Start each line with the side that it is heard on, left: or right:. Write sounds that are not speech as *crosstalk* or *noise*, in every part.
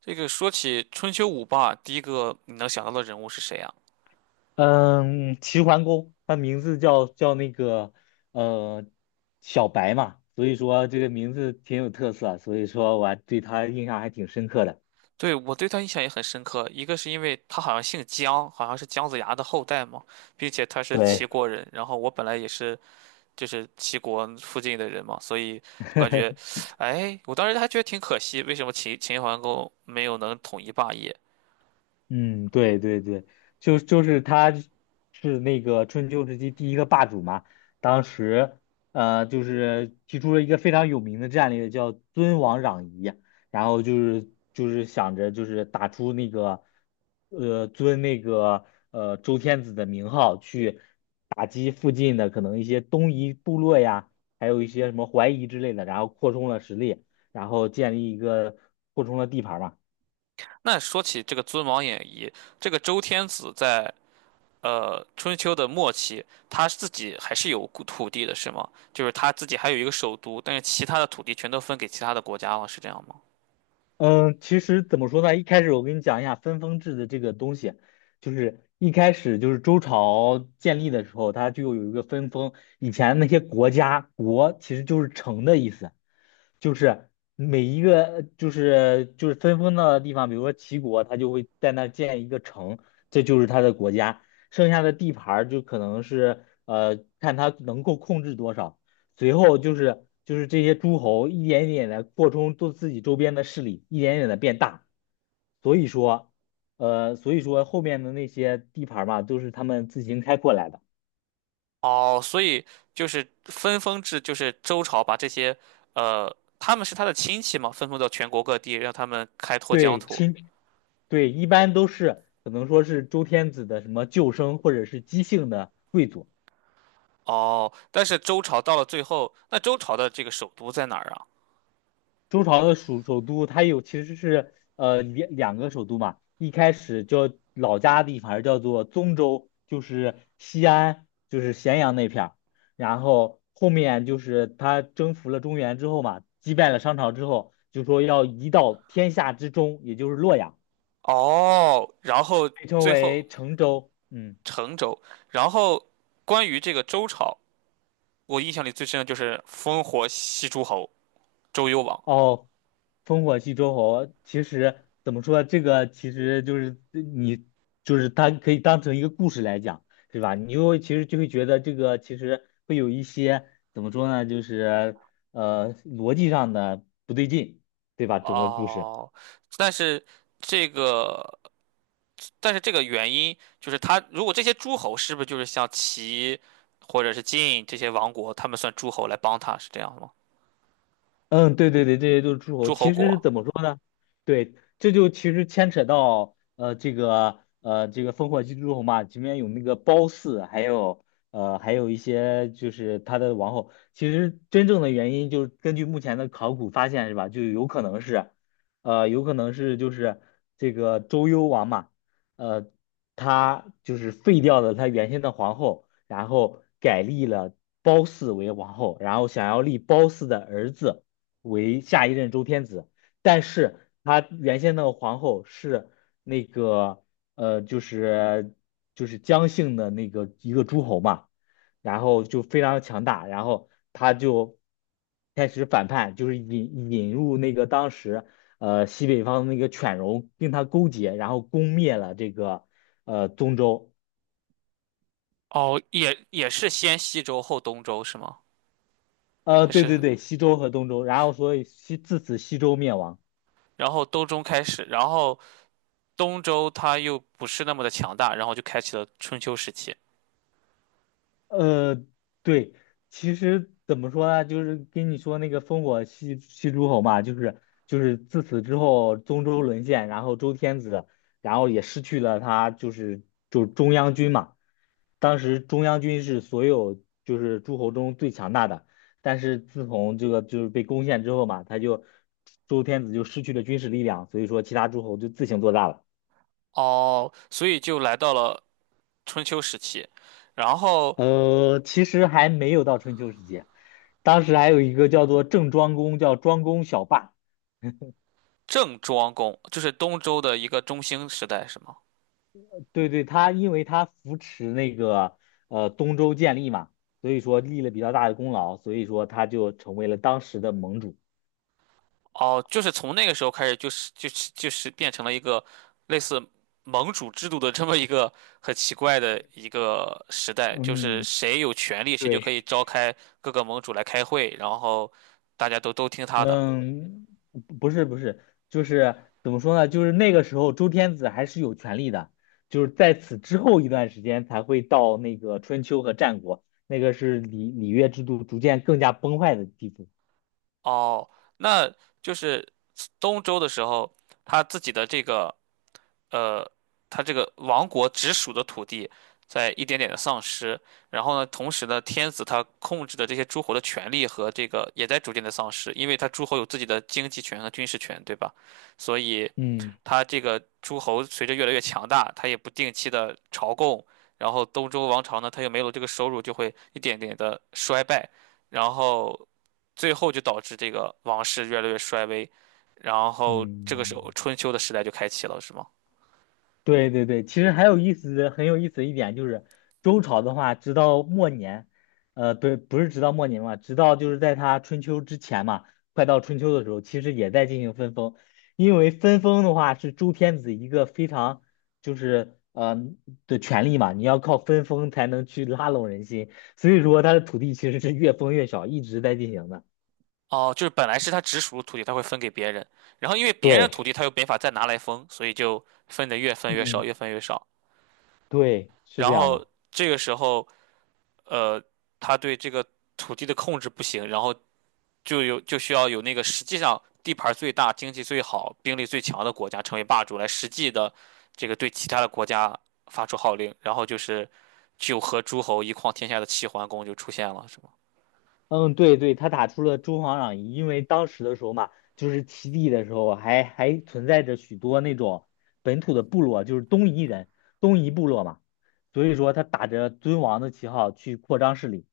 right: 这个说起春秋五霸，第一个你能想到的人物是谁啊？
left: 嗯，齐桓公，他名字叫那个呃小白嘛，所以说这个名字挺有特色啊，所以说我还对他印象还挺深刻的。
right: 对，我对他印象也很深刻，一个是因为他好像姓姜，好像是姜子牙的后代嘛，并且他是齐
left: 对。
right: 国人，然后我本来也是就是齐国附近的人嘛，所以我感觉，哎，我当时还觉得挺可惜，为什么秦桓公没有能统一霸业？
left: 嗯，对对对，就是他是那个春秋时期第一个霸主嘛，当时就是提出了一个非常有名的战略，叫尊王攘夷，然后就是想着就是打出那个呃尊那个周天子的名号去打击附近的可能一些东夷部落呀，还有一些什么淮夷之类的，然后扩充了实力，然后建立一个扩充了地盘嘛。
right: 那说起这个尊王演义，这个周天子在春秋的末期，他自己还是有土地的，是吗？就是他自己还有一个首都，但是其他的土地全都分给其他的国家了，是这样吗？
left: 嗯，其实怎么说呢？一开始我跟你讲一下分封制的这个东西，就是一开始就是周朝建立的时候，它就有一个分封。以前那些国家，国其实就是城的意思，就是每一个就是分封的地方，比如说齐国，它就会在那儿建一个城，这就是它的国家。剩下的地盘儿就可能是看它能够控制多少。随后就是这些诸侯一点一点的扩充都自己周边的势力，一点点的变大。所以说，所以说后面的那些地盘儿嘛，都是他们自行开阔来的。
right: 哦，所以就是分封制，就是周朝把这些，他们是他的亲戚嘛，分封到全国各地，让他们开拓疆
left: 对，
right: 土。
left: 对，一般都是可能说是周天子的什么旧生或者是姬姓的贵族。
right: 哦，但是周朝到了最后，那周朝的这个首都在哪儿啊？
left: 周朝的首都，它有其实是两个首都嘛，一开始叫老家的地方叫做宗州，就是西安，就是咸阳那片儿，然后后面就是他征服了中原之后嘛，击败了商朝之后，就说要移到天下之中，也就是洛阳，
right: 哦，然后
left: 被称
right: 最后
left: 为成州。嗯。
right: 成周。然后关于这个周朝，我印象里最深的就是烽火戏诸侯，周幽王。
left: 哦，烽火戏诸侯，其实怎么说，这个其实就是你，就是它可以当成一个故事来讲，对吧？你又其实就会觉得这个其实会有一些怎么说呢，就是逻辑上的不对劲，对吧？整个故事。
right: 哦，但是这个，但是这个原因就是他，如果这些诸侯是不是就是像齐或者是晋这些王国，他们算诸侯来帮他是这样吗？
left: 嗯，对对对，这些都是诸侯。
right: 诸侯
left: 其实是
right: 国。
left: 怎么说呢？对，这就其实牵扯到这个烽火戏诸侯嘛，里面有那个褒姒，还有一些就是他的王后。其实真正的原因就是根据目前的考古发现是吧，就有可能是就是这个周幽王嘛，呃他就是废掉了他原先的皇后，然后改立了褒姒为王后，然后想要立褒姒的儿子。为下一任周天子，但是他原先那个皇后是那个呃，就是就是姜姓的那个一个诸侯嘛，然后就非常强大，然后他就开始反叛，就是引入那个当时西北方的那个犬戎跟他勾结，然后攻灭了这个东周，
right: 哦，也也是先西周后东周是吗？还
left: 对
right: 是，
left: 对对，西周和东周，然后所以自此西周灭亡。
right: 然后东周开始，然后东周他又不是那么的强大，然后就开启了春秋时期。
left: 呃，对，其实怎么说呢，就是跟你说那个烽火戏诸侯嘛，就是自此之后，中州沦陷，然后周天子，然后也失去了他就是中央军嘛。当时中央军是所有就是诸侯中最强大的，但是自从这个就是被攻陷之后嘛，周天子就失去了军事力量，所以说其他诸侯就自行做大了。
right: 哦，所以就来到了春秋时期。然后
left: 其实还没有到春秋时期，当时还有一个叫做郑庄公，叫庄公小霸。
right: 郑庄公就是东周的一个中兴时代，是吗？
left: 对对，他因为他扶持那个东周建立嘛，所以说立了比较大的功劳，所以说他就成为了当时的盟主。
right: 哦，就是从那个时候开始，就是变成了一个类似盟主制度的这么一个很奇怪的一个时代，就是
left: 嗯，
right: 谁有权利，谁就可
left: 对。
right: 以召开各个盟主来开会，然后大家都听他的。
left: 嗯，不是不是，就是怎么说呢？就是那个时候周天子还是有权利的，就是在此之后一段时间才会到那个春秋和战国，那个是礼礼乐制度逐渐更加崩坏的地步。
right: 哦，那就是东周的时候，他自己的这个，呃，他这个王国直属的土地在一点点的丧失，然后呢，同时呢，天子他控制的这些诸侯的权力和这个也在逐渐的丧失，因为他诸侯有自己的经济权和军事权，对吧？所以
left: 嗯
right: 他这个诸侯随着越来越强大，他也不定期的朝贡，然后东周王朝呢，他又没有这个收入，就会一点点的衰败，然后最后就导致这个王室越来越衰微，然后这个时
left: 嗯。
right: 候春秋的时代就开启了，是吗？
left: 对对对，其实还有意思的很有意思的一点就是，周朝的话，直到末年，不是不是直到末年嘛，直到就是在他春秋之前嘛，快到春秋的时候，其实也在进行分封，因为分封的话是周天子一个非常就是的权利嘛，你要靠分封才能去拉拢人心，所以说他的土地其实是越封越小，一直在进行的。
right: 哦，就是本来是他直属的土地，他会分给别人，然后因为别人的
left: 对，
right: 土地他又没法再拿来分，所以就分的越分越少，
left: 嗯，
right: 越分越少。
left: 对，是
right: 然
left: 这样的。
right: 后这个时候，呃，他对这个土地的控制不行，然后就有就需要有那个实际上地盘儿最大、经济最好、兵力最强的国家成为霸主，来实际的这个对其他的国家发出号令。然后就是九合诸侯一匡天下的齐桓公就出现了，是吗？
left: 嗯，对对，他打出了诸侯攘夷，因为当时的时候嘛，就是齐地的时候还存在着许多那种本土的部落，就是东夷人、东夷部落嘛，所以说他打着尊王的旗号去扩张势力，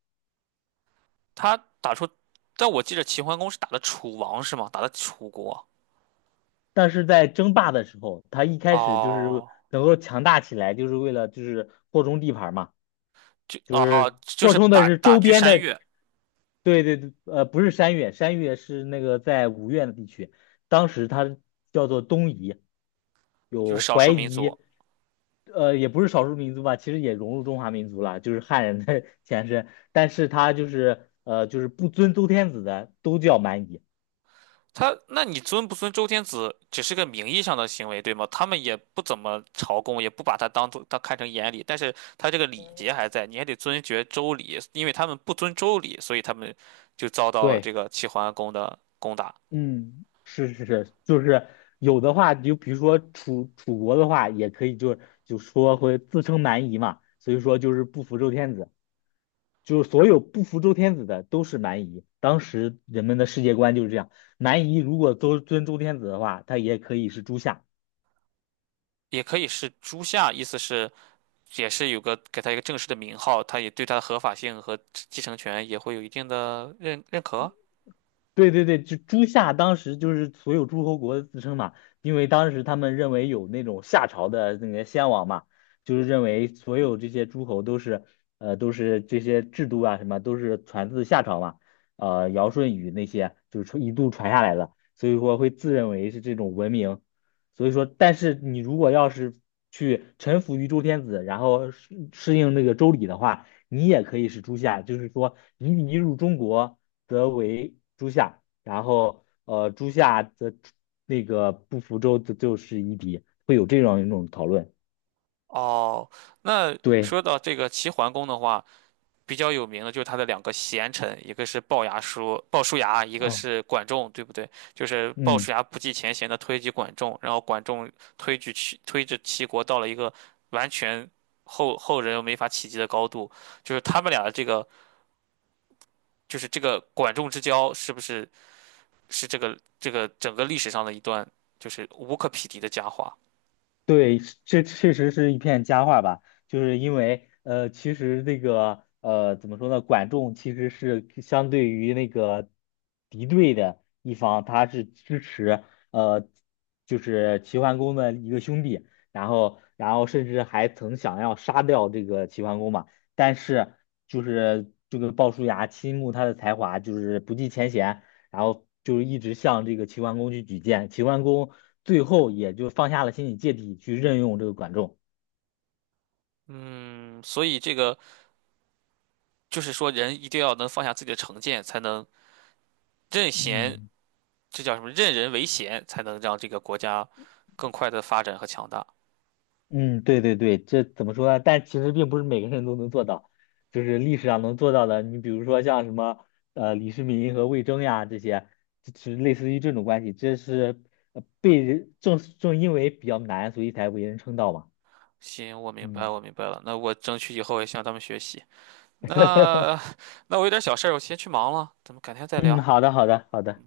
right: 他打出，但我记得齐桓公是打的楚王是吗？打的楚国。
left: 但是在争霸的时候，他一开始就是
right: 哦，
left: 能够强大起来，就是为了就是扩充地盘儿嘛，
right: 就
left: 就
right: 哦，
left: 是
right: 就
left: 扩
right: 是
left: 充的
right: 打
left: 是
right: 打
left: 周
right: 击
left: 边
right: 山
left: 的
right: 岳，
left: 对对对，不是山越，山越是那个在五院的地区，当时它叫做东夷，
right: 就
left: 有
right: 是少
left: 怀
right: 数民
left: 夷，
right: 族。
left: 也不是少数民族吧，其实也融入中华民族了，就是汉人的 *laughs* 前身，但是他就是就是不尊周天子的都叫蛮夷。
right: 他，那你尊不尊周天子，只是个名义上的行为，对吗？他们也不怎么朝贡，也不把他当做当看成眼里，但是他这个礼节还在，你还得尊爵周礼，因为他们不遵周礼，所以他们就遭到了这
left: 对，
right: 个齐桓公的攻打。
left: 嗯，是是是，就是有的话，就比如说楚国的话，也可以就说会自称蛮夷嘛，所以说就是不服周天子。就是所有不服周天子的都是蛮夷。当时人们的世界观就是这样，蛮夷如果都尊周天子的话，他也可以是诸夏。
right: 也可以是朱夏，意思是也是有个给他一个正式的名号，他也对他的合法性和继承权也会有一定的认可。
left: 对对对，就朱夏当时就是所有诸侯国的自称嘛，因为当时他们认为有那种夏朝的那个先王嘛，就是认为所有这些诸侯都是这些制度啊什么都是传自夏朝嘛，尧舜禹那些就是一度传下来的，所以说会自认为是这种文明，所以说但是你如果要是去臣服于周天子，然后适应那个周礼的话。你也可以是诸夏，就是说你入中国则为诸夏，然后诸夏则那个不服周则就是夷狄，会有这样一种讨论。
right: 哦，那
left: 对，
right: 说到这个齐桓公的话，比较有名的就是他的两个贤臣，一个是鲍叔牙，一个
left: 哦，
right: 是管仲，对不对？就是鲍
left: 嗯。
right: 叔牙不计前嫌的推举管仲，然后管仲推着齐国到了一个完全后人又没法企及的高度，就是他们俩的这个就是这个管仲之交，是这个这个整个历史上的一段就是无可匹敌的佳话？
left: 对，这确实是一片佳话吧，就是因为其实这个怎么说呢，管仲其实是相对于那个敌对的一方，他是支持呃，就是齐桓公的一个兄弟，然后甚至还曾想要杀掉这个齐桓公嘛，但是就是这个鲍叔牙倾慕他的才华，就是不计前嫌，然后就是一直向这个齐桓公去举荐，齐桓公。最后也就放下了心理芥蒂去任用这个管仲。
right: 嗯，所以这个。就是说人一定要能放下自己的成见，才能任贤，
left: 嗯
right: 这叫什么？任人唯贤，才能让这个国家更快的发展和强大。
left: 嗯，对对对，这怎么说呢？但其实并不是每个人都能做到，就是历史上能做到的，你比如说像什么李世民和魏征呀这些，就是类似于这种关系，这是被人正因为比较难，所以才为人称道嘛。
right: 行，我明白，
left: 嗯。
right: 我明白了。那我争取以后也向他们学习。那我有点小事儿，我先去忙了，咱们改天再
left: 嗯，
right: 聊。
left: 好的好的好的。